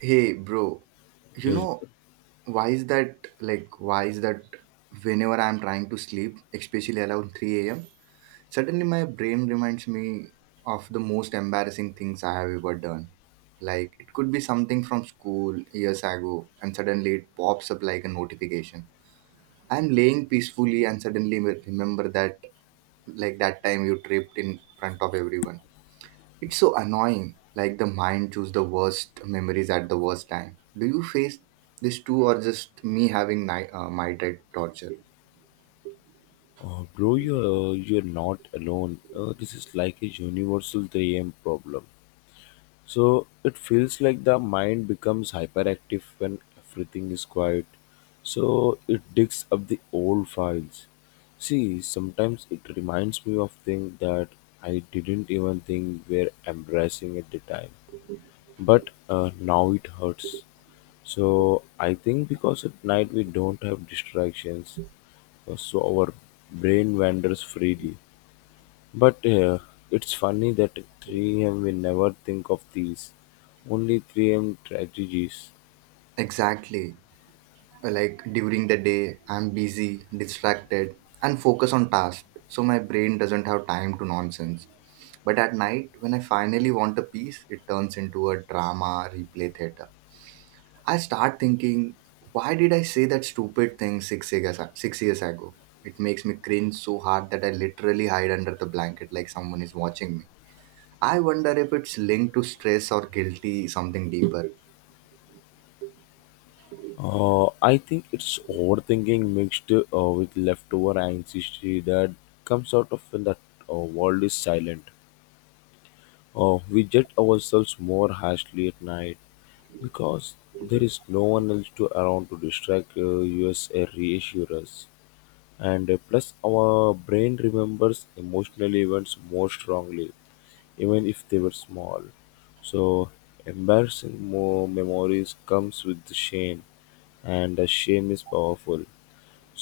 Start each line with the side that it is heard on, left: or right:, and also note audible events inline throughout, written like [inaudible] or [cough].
right: Hey, bro, you
left: Yes,
right: know, why is that whenever I'm trying to sleep, especially around 3 a.m., suddenly my brain reminds me of the most embarrassing things I have ever done. Like, it could be something from school years ago, and suddenly it pops up like a notification. I'm laying peacefully, and suddenly remember that, like, that time you tripped in front of everyone. It's so annoying, like the mind choose the worst memories at the worst time. Do you face this too, or just me having night torture?
left: bro, you're not alone. This is like a universal 3 a.m. problem. So it feels like the mind becomes hyperactive when everything is quiet. So it digs up the old files. See, sometimes it reminds me of things that I didn't even think were embarrassing at the time. But now it hurts. So I think because at night we don't have distractions, so our brain wanders freely. But it's funny that at 3 a.m. we never think of these, only 3 a.m. strategies.
right: Exactly. Like during the day, I'm busy, distracted, and focus on tasks, so my brain doesn't have time to nonsense. But at night, when I finally want a peace, it turns into a drama replay theater. I start thinking, why did I say that stupid thing six years ago? It makes me cringe so hard that I literally hide under the blanket like someone is watching me. I wonder if it's linked to stress or guilty, something deeper.
left: I think it's overthinking mixed with leftover anxiety that comes out of when the world is silent. We judge ourselves more harshly at night because there is no one else to around to distract us or reassure us. And plus our brain remembers emotional events more strongly, even if they were small, so embarrassing more memories comes with the shame, and the shame is powerful,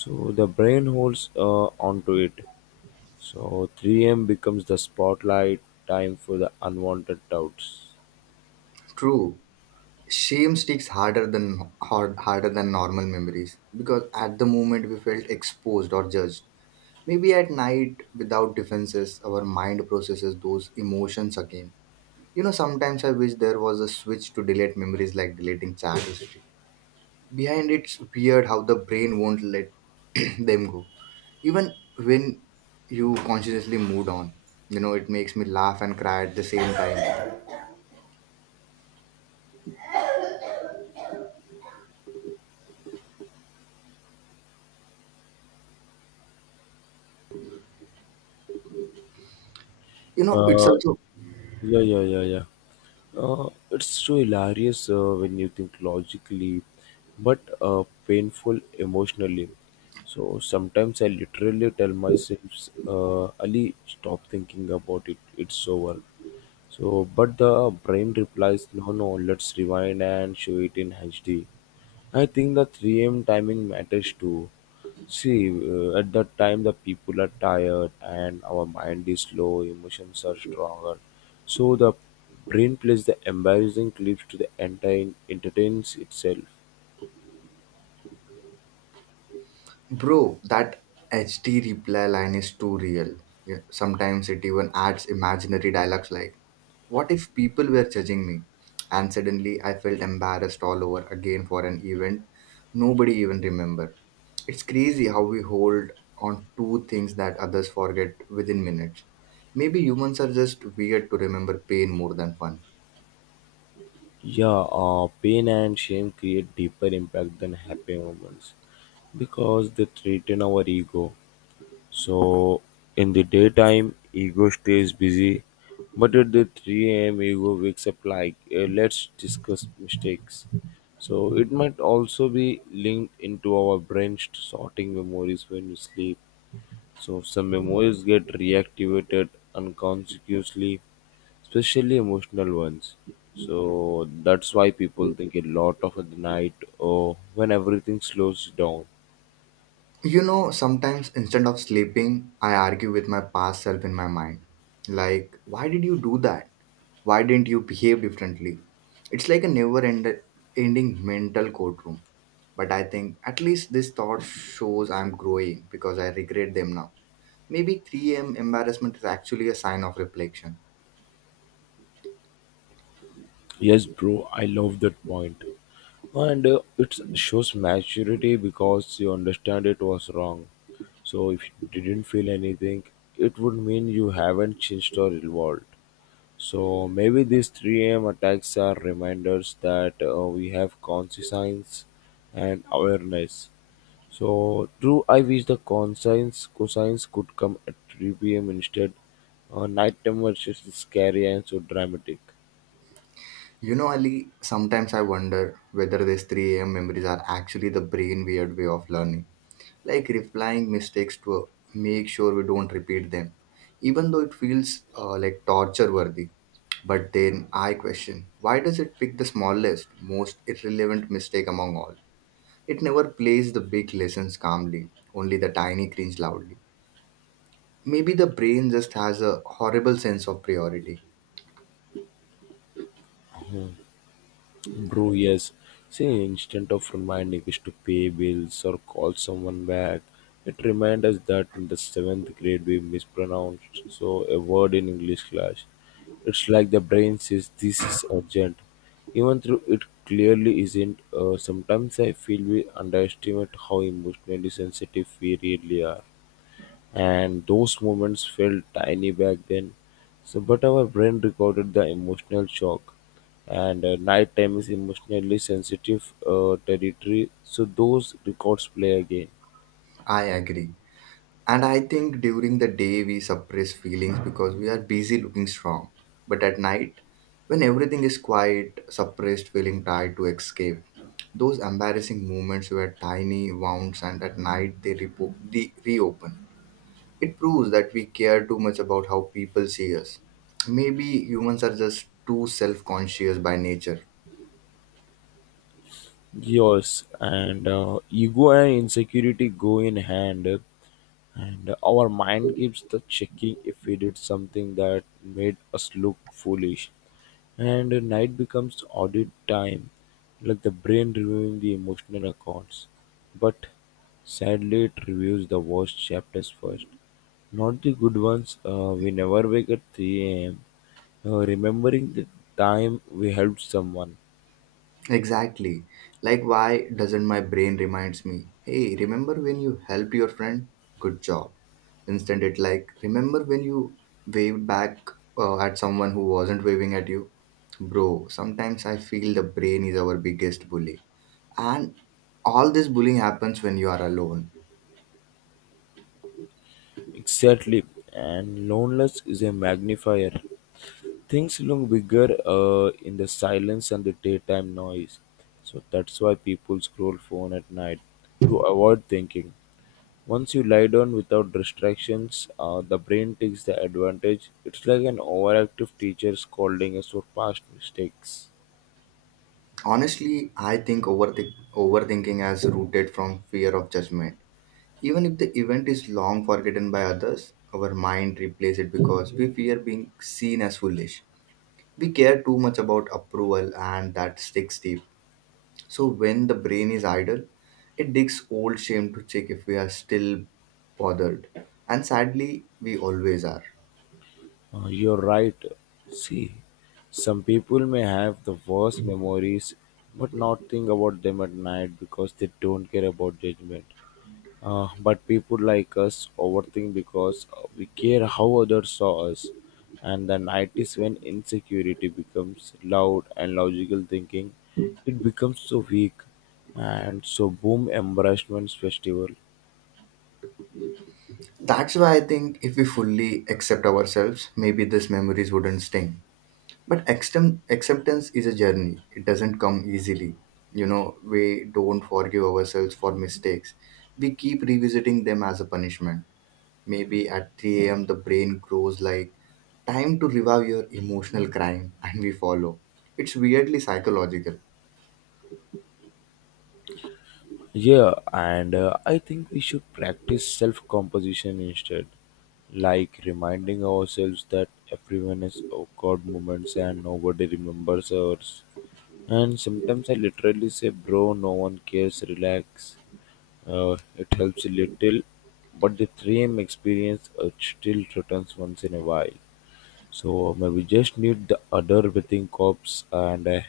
left: so the brain holds onto it. So 3 a.m. becomes the spotlight time for the unwanted doubts.
right: True, shame sticks harder than normal memories because at the moment we felt exposed or judged. Maybe at night, without defenses, our mind processes those emotions again. Sometimes I wish there was a switch to delete memories like deleting chat history. Behind it's weird how the brain won't let [clears throat] them go. Even when you consciously moved on. It makes me laugh and cry at the same time. It's
left: Uh,
right: also.
left: yeah, yeah, yeah, yeah. It's so hilarious when you think logically, but painful emotionally. So sometimes I literally tell myself, Ali, stop thinking about it. It's over. So, but the brain replies, no, no, let's rewind and show it in HD. I think the 3 a.m. timing matters too. See, at that time, the people are tired and our mind is slow, emotions are stronger. So, the brain plays the embarrassing clips to the entire entertains itself.
right: Bro, that HD reply line is too real. Yeah, sometimes it even adds imaginary dialogues like, what if people were judging me? And suddenly I felt embarrassed all over again for an event nobody even remembered. It's crazy how we hold on to things that others forget within minutes. Maybe humans are just weird to remember pain more than fun.
left: Yeah, pain and shame create deeper impact than happy moments because they threaten our ego. So in the daytime, ego stays busy, but at the 3 a.m., ego wakes up like, "Eh, let's discuss mistakes. So it might also be linked into our brains to sorting memories when we sleep. So some memories get reactivated unconsciously, especially emotional ones. So that's why people think a lot of at the night or when everything slows down.
right: Sometimes instead of sleeping, I argue with my past self in my mind. Like, why did you do that? Why didn't you behave differently? It's like a never ending mental courtroom. But I think at least this thought shows I'm growing because I regret them now. Maybe 3 a.m. embarrassment is actually a sign of reflection.
left: Yes, bro, I love that point. And it shows maturity because you understand it was wrong, so if you didn't feel anything it would mean you haven't changed or evolved. So maybe these 3 a.m. attacks are reminders that we have conscience and awareness. So true, I wish the conscience cosines could come at 3 p.m. instead. Nighttime was just scary and so dramatic.
right: Ali, sometimes I wonder whether these 3 a.m. memories are actually the brain weird way of learning, like replying mistakes to make sure we don't repeat them, even though it feels like torture worthy. But then I question, why does it pick the smallest most irrelevant mistake among all? It never plays the big lessons calmly, only the tiny cringe loudly. Maybe the brain just has a horrible sense of priority.
left: Bro, yes. See, instead of reminding us to pay bills or call someone back, it reminds us that in the seventh grade we mispronounced so a word in English class. It's like the brain says this is urgent, even though it clearly isn't. Sometimes I feel we underestimate how emotionally sensitive we really are, and those moments felt tiny back then, so but our brain recorded the emotional shock. And nighttime is emotionally sensitive territory, so those records play again.
right: I agree. And I think during the day we suppress feelings because we are busy looking strong. But at night, when everything is quiet, suppressed feeling tried to escape. Those embarrassing moments were tiny wounds, and at night they reopen. It proves that we care too much about how people see us. Maybe humans are just too self conscious by nature.
left: Yes, and ego and insecurity go in hand, and our mind keeps the checking if we did something that made us look foolish. And night becomes audit time, like the brain reviewing the emotional accounts. But sadly, it reviews the worst chapters first, not the good ones. We never wake at 3 a.m., remembering the time we helped someone.
right: Exactly. Like, why doesn't my brain reminds me, hey, remember when you helped your friend? Good job. Instead, it like, remember when you waved back at someone who wasn't waving at you? Bro, sometimes I feel the brain is our biggest bully. And all this bullying happens when you are alone.
left: Exactly, and loneliness is a magnifier. Things look bigger in the silence and the daytime noise. So that's why people scroll phone at night to avoid thinking. Once you lie down without distractions, the brain takes the advantage. It's like an overactive teacher scolding us for past mistakes.
right: Honestly, I think overthinking has rooted from fear of judgment. Even if the event is long forgotten by others, our mind replays it because we fear being seen as foolish. We care too much about approval and that sticks deep. So when the brain is idle, it digs old shame to check if we are still bothered. And sadly, we always are.
left: You're right. See, some people may have the worst memories but not think about them at night because they don't care about judgment. But people like us overthink because we care how others saw us. And the night is when insecurity becomes loud and logical thinking, it becomes so weak. And so boom embarrassment festival.
right: That's why I think if we fully accept ourselves, maybe these memories wouldn't sting. But acceptance is a journey. It doesn't come easily. We don't forgive ourselves for mistakes. We keep revisiting them as a punishment. Maybe at 3 a.m., the brain grows like time to revive your emotional crime, [laughs] and we follow. It's weirdly psychological.
left: Yeah, and I think we should practice self-composition instead. Like reminding ourselves that everyone has awkward moments and nobody remembers ours. And sometimes I literally say, bro, no one cares, relax. It helps a little, but the 3M experience still returns once in a while. So maybe just need the other breathing cops and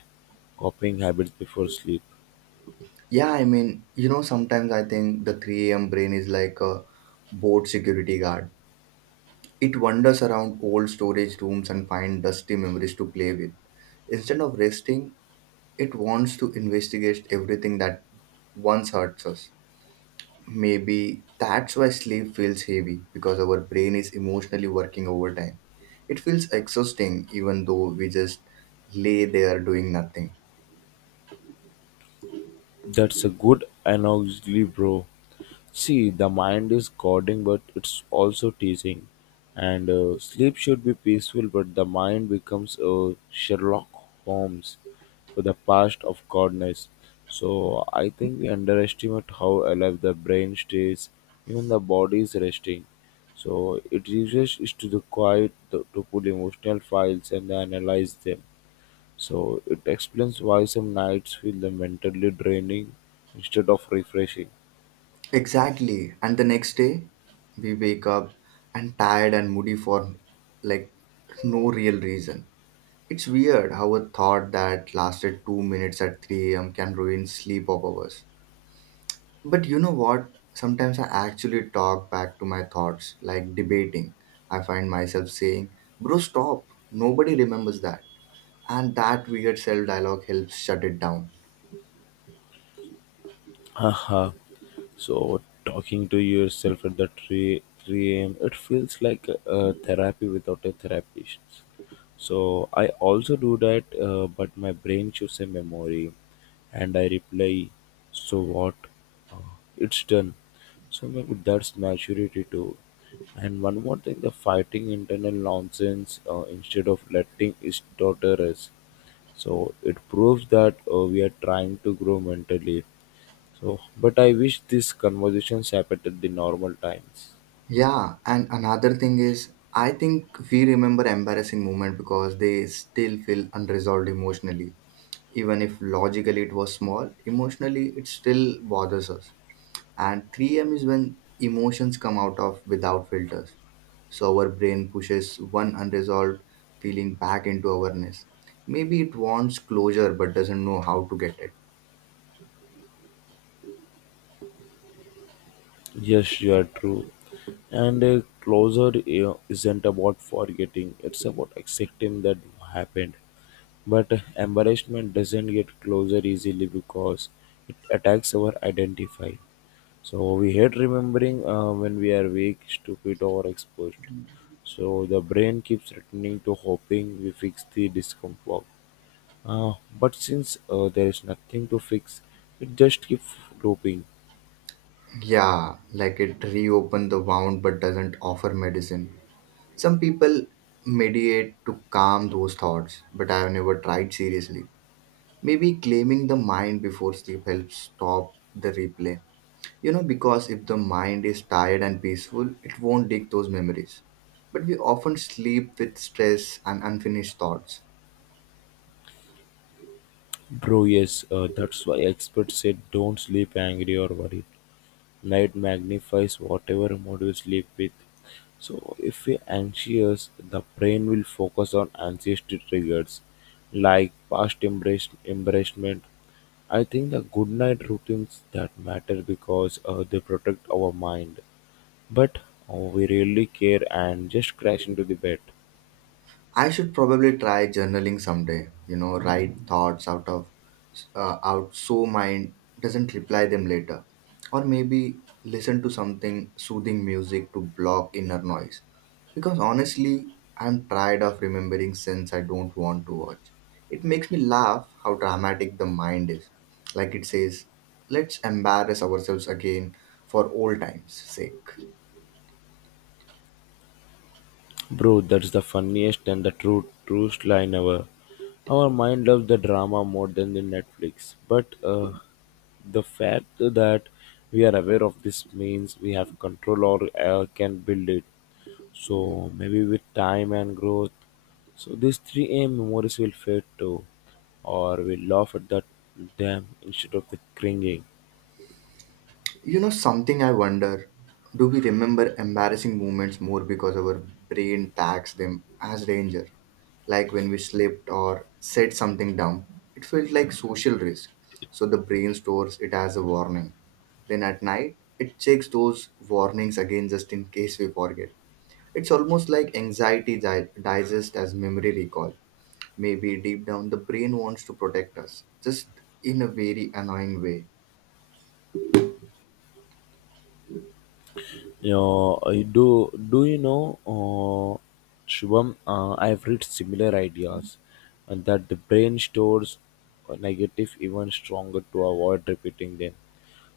left: copying habits before sleep.
right: Yeah, I mean, sometimes I think the 3 a.m. brain is like a bored security guard. It wanders around old storage rooms and finds dusty memories to play with. Instead of resting, it wants to investigate everything that once hurts us. Maybe that's why sleep feels heavy because our brain is emotionally working overtime. It feels exhausting even though we just lay there doing nothing.
left: That's a good analogy, bro. See, the mind is guarding, but it's also teaching. And sleep should be peaceful, but the mind becomes a Sherlock Holmes for the past of godness. So I think we underestimate how alive the brain stays, even the body is resting. So it uses is to the quiet to pull emotional files and analyze them. So it explains why some nights feel mentally draining instead of refreshing.
right: Exactly. And the next day, we wake up and tired and moody for like no real reason. It's weird how a thought that lasted 2 minutes at 3 a.m. can ruin sleep of ours. But you know what? Sometimes I actually talk back to my thoughts, like debating. I find myself saying, bro, stop. Nobody remembers that. And that weird self dialogue helps shut it down.
left: [laughs] Haha. So talking to yourself at the 3 a.m., it feels like therapy without a therapist. So I also do that, but my brain chooses a memory, and I reply, "So what? Uh, it's done." So maybe that's maturity too. And one more thing, the fighting internal nonsense instead of letting it daughter us. So it proves that we are trying to grow mentally, so, but I wish these conversations happened at the normal times.
right: Yeah, and another thing is, I think we remember embarrassing moment because they still feel unresolved emotionally. Even if logically it was small, emotionally it still bothers us. And 3 a.m. is when emotions come out of without filters. So our brain pushes one unresolved feeling back into awareness. Maybe it wants closure but doesn't know how to get it.
left: Yes, you are true. And closure isn't about forgetting, it's about accepting that happened. But embarrassment doesn't get closure easily because it attacks our identify. So we hate remembering when we are weak, stupid, or exposed. So the brain keeps returning to hoping we fix the discomfort. But since there is nothing to fix, it just keeps looping.
right: Yeah, like it reopen the wound but doesn't offer medicine. Some people mediate to calm those thoughts, but I have never tried seriously. Maybe claiming the mind before sleep helps stop the replay. Because if the mind is tired and peaceful, it won't dig those memories. But we often sleep with stress and unfinished thoughts.
left: Bro, yes, that's why experts say don't sleep angry or worried. Night magnifies whatever mood you sleep with. So, if you're anxious, the brain will focus on ancestry triggers like past embrace, embarrassment. I think the good night routines that matter because they protect our mind, but we really care and just crash into the bed.
right: I should probably try journaling someday, write thoughts out so mind doesn't reply them later. Or maybe listen to something soothing music to block inner noise. Because honestly, I'm tired of remembering sins I don't want to watch. It makes me laugh how dramatic the mind is. Like it says, let's embarrass ourselves again for old times' sake.
left: Bro, that's the funniest and the truest line ever. Our mind loves the drama more than the Netflix. But the fact that we are aware of this means we have control or can build it. So maybe with time and growth, so these 3A memories will fade too, or we laugh at that them instead of the cringing.
right: You know something I wonder? Do we remember embarrassing moments more because our brain tags them as danger? Like when we slipped or said something dumb, it felt like social risk. So the brain stores it as a warning. Then at night, it checks those warnings again just in case we forget. It's almost like anxiety digest as memory recall. Maybe deep down, the brain wants to protect us, just in a very annoying way.
left: Yeah, I do. Do you know, Shubham? I have read similar ideas, and that the brain stores negative even stronger to avoid repeating them.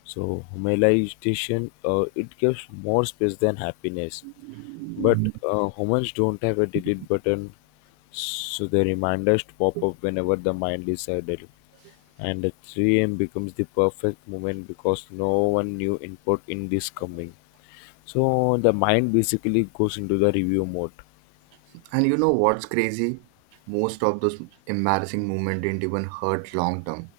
left: So homogenization, it gives more space than happiness, but humans don't have a delete button, so the reminders to pop up whenever the mind is idle. And the 3 a.m. becomes the perfect moment because no one new input in this coming. So the mind basically goes into the review mode.
right: And you know what's crazy? Most of those embarrassing moments didn't even hurt long term.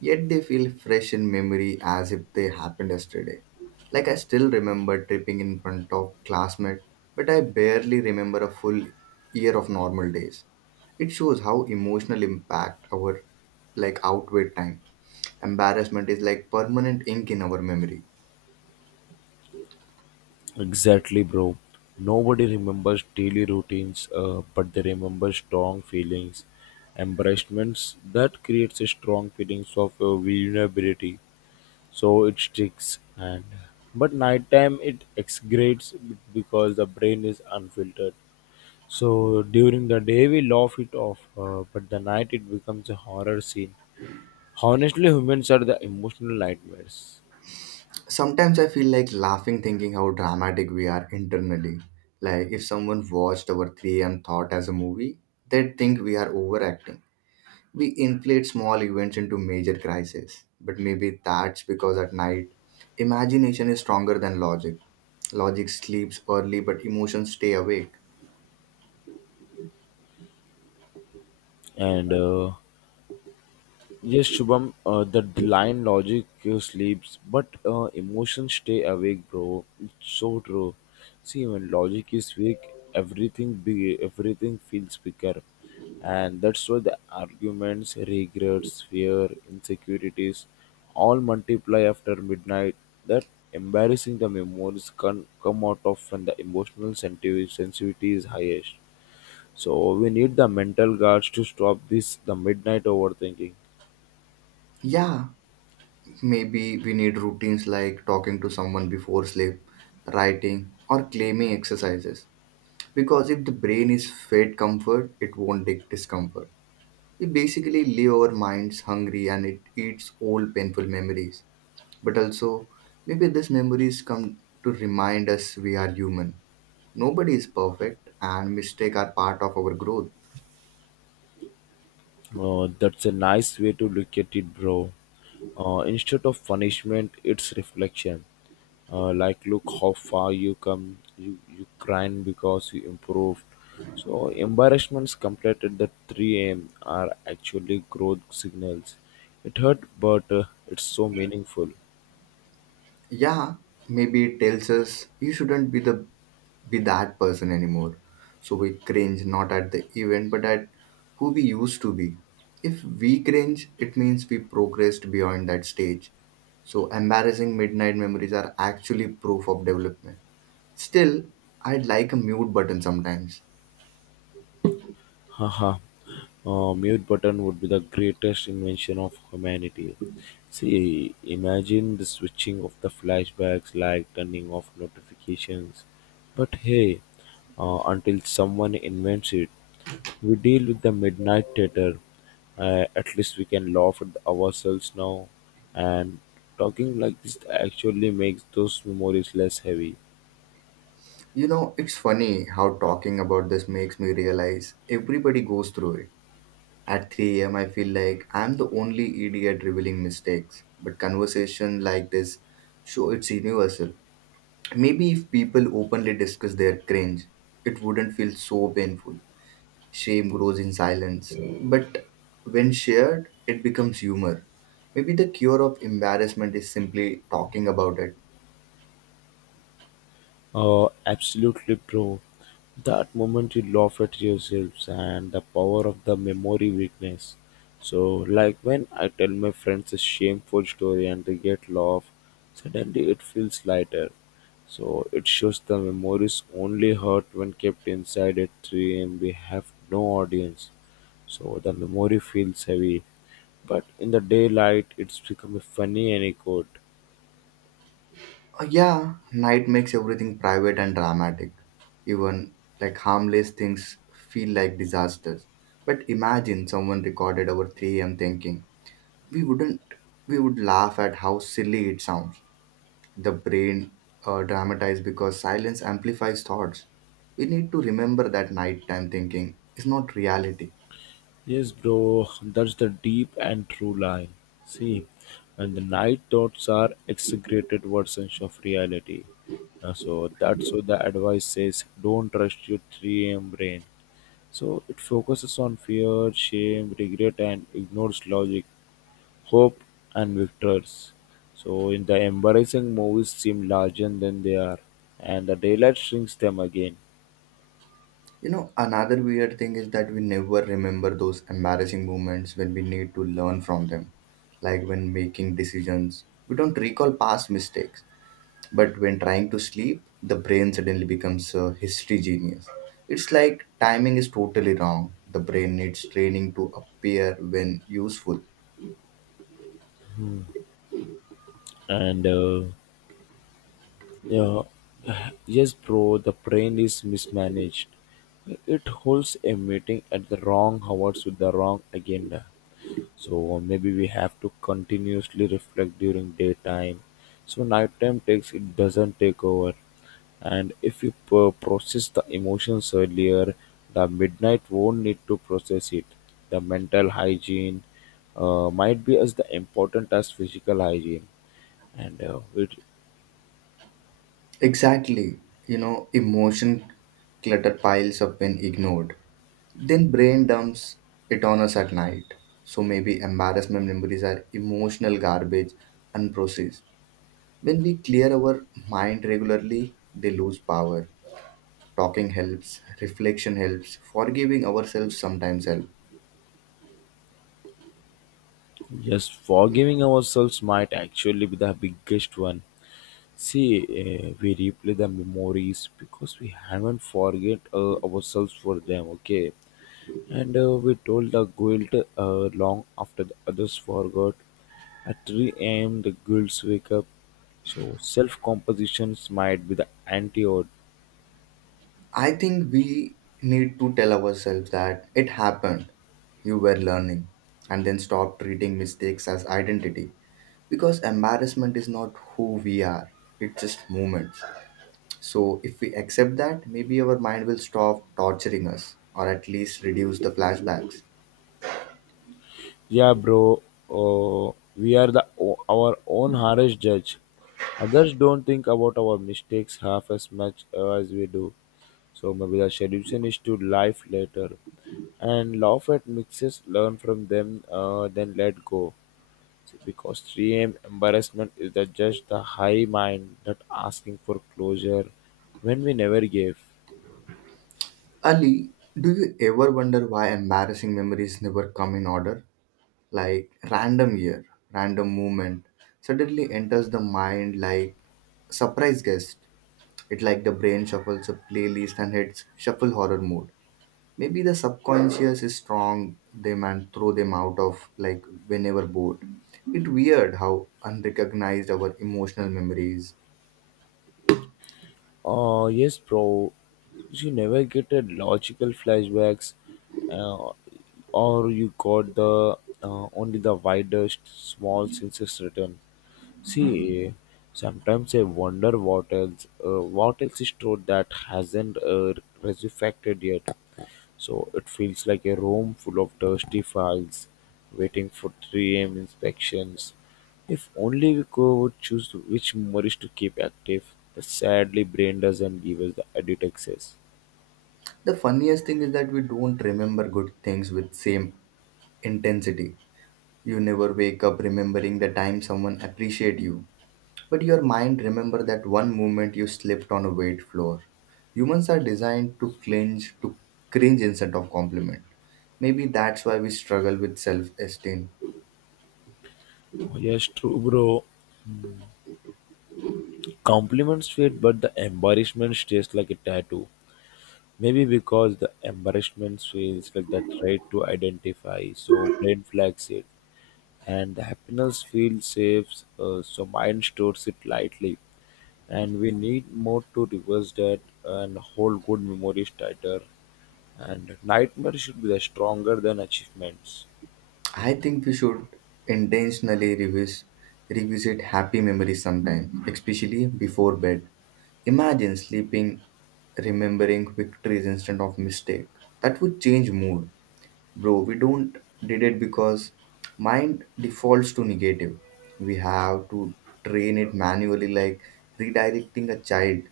right: Yet they feel fresh in memory as if they happened yesterday. Like I still remember tripping in front of classmate, but I barely remember a full year of normal days. It shows how emotional impact our like outweigh time. Embarrassment is like permanent ink in our memory.
left: Exactly, bro. Nobody remembers daily routines, but they remember strong feelings, embarrassments. That creates a strong feelings of vulnerability. So it sticks. And but nighttime it excretes because the brain is unfiltered. So during the day we laugh it off, but the night it becomes a horror scene. Honestly, humans are the emotional nightmares.
right: Sometimes I feel like laughing thinking how dramatic we are internally. Like if someone watched our 3 a.m. thought as a movie, they'd think we are overacting. We inflate small events into major crises. But maybe that's because at night, imagination is stronger than logic. Logic sleeps early, but emotions stay awake.
left: And yes, Shubham, the line logic sleeps, but emotions stay awake, bro. It's so true. See, when logic is weak, everything big, everything feels bigger, and that's why the arguments, regrets, fear, insecurities, all multiply after midnight. That embarrassing the memories can come out of when the emotional sensitivity is highest. So we need the mental guards to stop this the midnight overthinking.
right: Yeah, maybe we need routines like talking to someone before sleep, writing, or claiming exercises. Because if the brain is fed comfort, it won't take discomfort. We basically leave our minds hungry and it eats old painful memories. But also, maybe these memories come to remind us we are human. Nobody is perfect and mistakes are part of our growth.
left: That's a nice way to look at it, bro. Instead of punishment, it's reflection. Like, look how far you come. You crying because you improved. So embarrassments completed at 3 a.m. are actually growth signals. It hurt, but it's so meaningful.
right: Yeah, maybe it tells us, you shouldn't be that person anymore. So we cringe not at the event but at who we used to be. If we cringe, it means we progressed beyond that stage. So embarrassing midnight memories are actually proof of development. Still, I'd like a mute button sometimes.
left: Haha, mute button would be the greatest invention of humanity. See, imagine the switching of the flashbacks, like turning off notifications. But hey, until someone invents it, we deal with the midnight theater. At least we can laugh at ourselves now, and talking like this actually makes those memories less heavy.
right: It's funny how talking about this makes me realize everybody goes through it. At 3 a.m., I feel like I'm the only idiot revealing mistakes. But conversation like this show it's universal. Maybe if people openly discuss their cringe, it wouldn't feel so painful. Shame grows in silence. But when shared, it becomes humor. Maybe the cure of embarrassment is simply talking about it.
left: Absolutely, bro. That moment you laugh at yourselves and the power of the memory weakness. So like when I tell my friends a shameful story and they get laugh, suddenly it feels lighter. So it shows the memories only hurt when kept inside a tree and we have no audience, so the memory feels heavy. But in the daylight it's become a funny anecdote.
right: Yeah, night makes everything private and dramatic. Even like harmless things feel like disasters. But imagine someone recorded our 3 a.m. thinking. We wouldn't, we would laugh at how silly it sounds. The brain dramatized because silence amplifies thoughts. We need to remember that nighttime thinking is not reality.
left: Yes, bro, that's the deep and true line. See, and the night thoughts are exaggerated versions of reality. So that's what the advice says. Don't trust your 3 a.m. brain. So it focuses on fear, shame, regret, and ignores logic, hope, and victors. So in the embarrassing movies seem larger than they are, and the daylight shrinks them again.
right: Another weird thing is that we never remember those embarrassing moments when we need to learn from them. Like when making decisions, we don't recall past mistakes. But when trying to sleep, the brain suddenly becomes a history genius. It's like timing is totally wrong. The brain needs training to appear when useful.
left: And yeah, yes, bro, the brain is mismanaged. It holds a meeting at the wrong hours with the wrong agenda. So maybe we have to continuously reflect during daytime. So nighttime takes it doesn't take over. And if you process the emotions earlier, the midnight won't need to process it. The mental hygiene might be as the important as physical hygiene, and it.
right: Exactly. Emotion clutter piles up when ignored. Then brain dumps it on us at night. So maybe embarrassment memories are emotional garbage unprocessed. When we clear our mind regularly, they lose power. Talking helps, reflection helps, forgiving ourselves sometimes helps.
left: Yes, forgiving ourselves might actually be the biggest one. See, we replay the memories because we haven't forget ourselves for them, okay? And we told the guilt long after the others forgot. At 3 a.m., the guilds wake up. So, self compositions might be the antidote.
right: I think we need to tell ourselves that it happened, you were learning, and then stop treating mistakes as identity, because embarrassment is not who we are, it's just moments. So, if we accept that, maybe our mind will stop torturing us or at least reduce the flashbacks.
left: Yeah, bro. We are the o- our own harsh judge. Others don't think about our mistakes half as much as we do. So maybe the solution is to life later, and laugh at mixes, learn from them, then let go. Because 3 a.m. embarrassment is the just the high mind that asking for closure when we never gave.
right: Ali, do you ever wonder why embarrassing memories never come in order? Like random year, random moment suddenly enters the mind like surprise guest. It like the brain shuffles a playlist and hits shuffle horror mode. Maybe the subconscious is strong them and throw them out of like whenever bored. It weird how unrecognized our emotional memory is.
left: Yes, bro. You never get a logical flashbacks, uh, or you got the only the widest small senses return. See, sometimes I wonder what else is true that hasn't resurrected yet. So it feels like a room full of dusty files waiting for 3 a.m. inspections. If only we could choose which memories to keep active, but sadly, Brain doesn't give us the edit access.
right: The funniest thing is that we don't remember good things with same intensity. You never wake up remembering the time someone appreciate you. But your mind remember that one moment you slipped on a wet floor. Humans are designed to cringe instead of compliment. Maybe that's why we struggle with self-esteem.
left: Oh, yes, true, bro. Compliments fade, but the embarrassment stays like a tattoo. Maybe because the embarrassment feels like the threat to identify, so Brain flags it. And the happiness feels safe, so mind stores it lightly. And we need more to reverse that and hold good memories tighter, and nightmare should be the stronger than achievements.
right: I think we should intentionally revisit happy memories sometime, especially before bed. Imagine sleeping remembering victories instead of mistake. That would change mood. Bro, we don't did it because mind defaults to negative. We have to train it manually, like redirecting a child.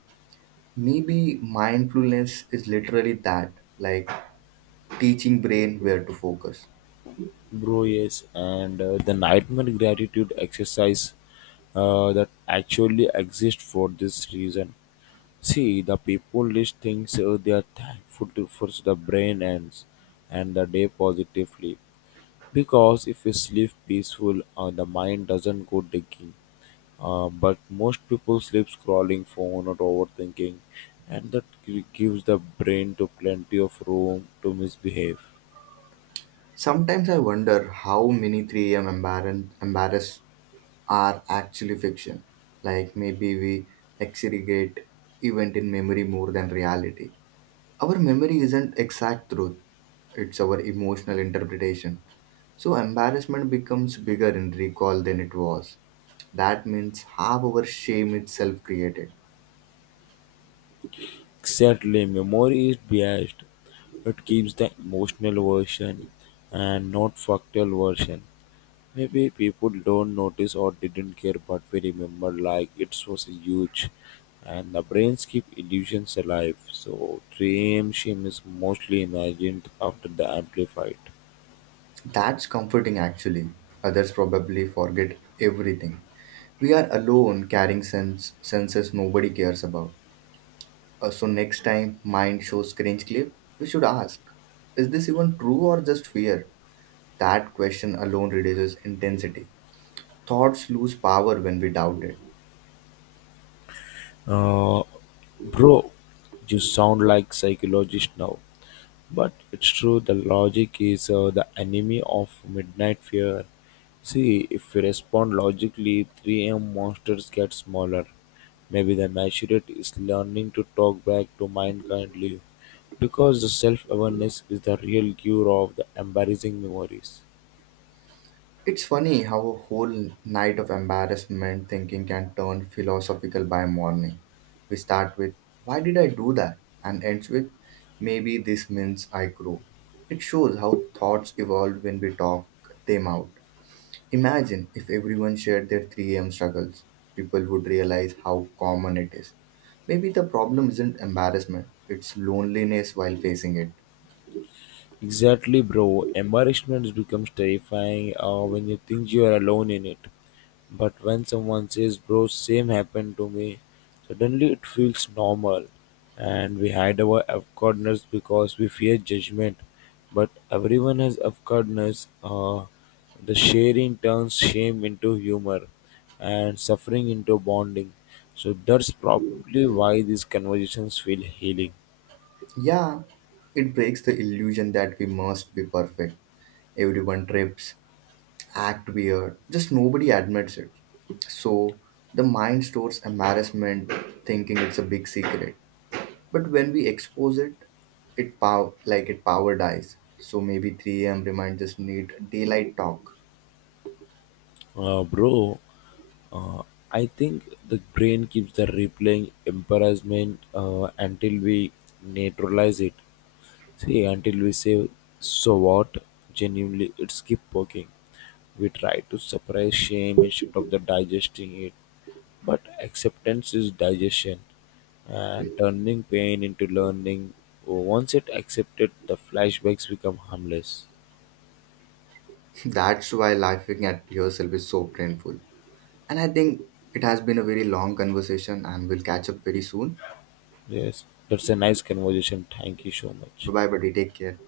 right: Maybe mindfulness is literally that, like teaching brain where to focus.
left: Bro, yes, and the nightmare gratitude exercise that actually exists for this reason. See, the people list things they are thankful to for the brain ends and the day positively, because if we sleep peaceful, the mind doesn't go digging. But most people sleep scrolling phone or overthinking, and that gives the brain to plenty of room to misbehave.
right: Sometimes I wonder how many 3 a.m. embarrass are actually fiction. Like maybe we exaggerate event in memory more than reality. Our memory isn't exact truth, it's our emotional interpretation. So embarrassment becomes bigger in recall than it was. That means half our shame itself created.
left: Exactly, memory is biased. It keeps the emotional version and not factual version. Maybe people don't notice or didn't care, but we remember like it was huge. And the brains keep illusions alive, so dream shame is mostly imagined after the amplified.
right: That's comforting actually. Others probably forget everything. We are alone carrying senses nobody cares about. So next time mind shows cringe clip, we should ask, is this even true or just fear? That question alone reduces intensity. Thoughts lose power when we doubt it.
left: Uh, bro, you sound like psychologist now, but it's true. The logic is the enemy of midnight fear. See, if we respond logically, 3 a.m. monsters get smaller. Maybe the Maturate is learning to talk back to mind kindly, because the self-awareness is the real cure of the embarrassing memories.
right: It's funny how a whole night of embarrassment thinking can turn philosophical by morning. We start with, why did I do that? And ends with, maybe this means I grow. It shows how thoughts evolve when we talk them out. Imagine if everyone shared their 3 a.m. struggles. People would realize how common it is. Maybe the problem isn't embarrassment, it's loneliness while facing it.
left: Exactly, bro. Embarrassment becomes terrifying when you think you are alone in it. But when someone says, bro, same happened to me, suddenly it feels normal. And we hide our awkwardness because we fear judgment. But everyone has awkwardness. The sharing turns shame into humor and suffering into bonding. So that's probably why these conversations feel healing.
right: Yeah, it breaks the illusion that we must be perfect. Everyone trips, act weird, just nobody admits it. So the mind stores embarrassment, thinking it's a big secret. But when we expose it, it power dies. So maybe 3 a.m. reminds us need daylight talk.
left: Bro, uh, I think the brain keeps the replaying embarrassment until we neutralize it. See, until we say, so what? Genuinely, it's keep poking. We try to suppress shame instead of the digesting it. But acceptance is digestion and turning pain into learning. Once it accepted, the flashbacks become harmless.
right: [laughs] That's why laughing at yourself is so painful. And I think it has been a very long conversation and we'll catch up very soon.
left: Yes, that's a nice conversation. Thank you so
right: Bye
left: much.
right: bye buddy, take care.